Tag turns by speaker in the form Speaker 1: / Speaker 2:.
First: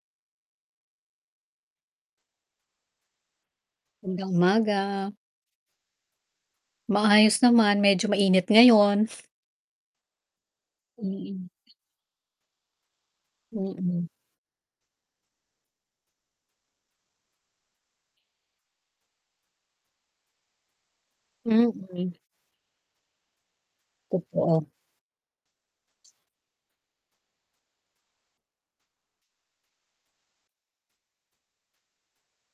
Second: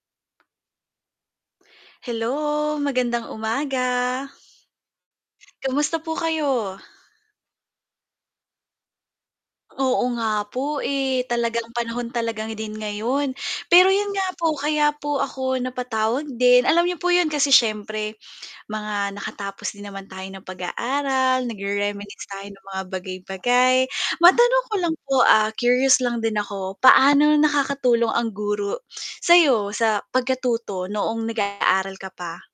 Speaker 1: Hello. magandang umaga.
Speaker 2: Magandang umaga.
Speaker 1: Kamusta po kayo?
Speaker 2: Maayos naman, medyo mainit ngayon.
Speaker 1: Oo nga po eh,
Speaker 2: Mm.
Speaker 1: talagang panahon talagang din ngayon, pero
Speaker 2: Mm.
Speaker 1: yun nga po kaya po ako napatawag din, alam n'yo po yun kasi syempre mga nakatapos din naman tayo ng pag-aaral,
Speaker 2: Mm.
Speaker 1: nag-re-reminisce tayo ng mga bagay-bagay. Matanong
Speaker 2: Totoo.
Speaker 1: ko lang po, ah, curious lang din ako, paano nakakatulong ang guro sayo sa pagkatuto noong nag-aaral ka pa?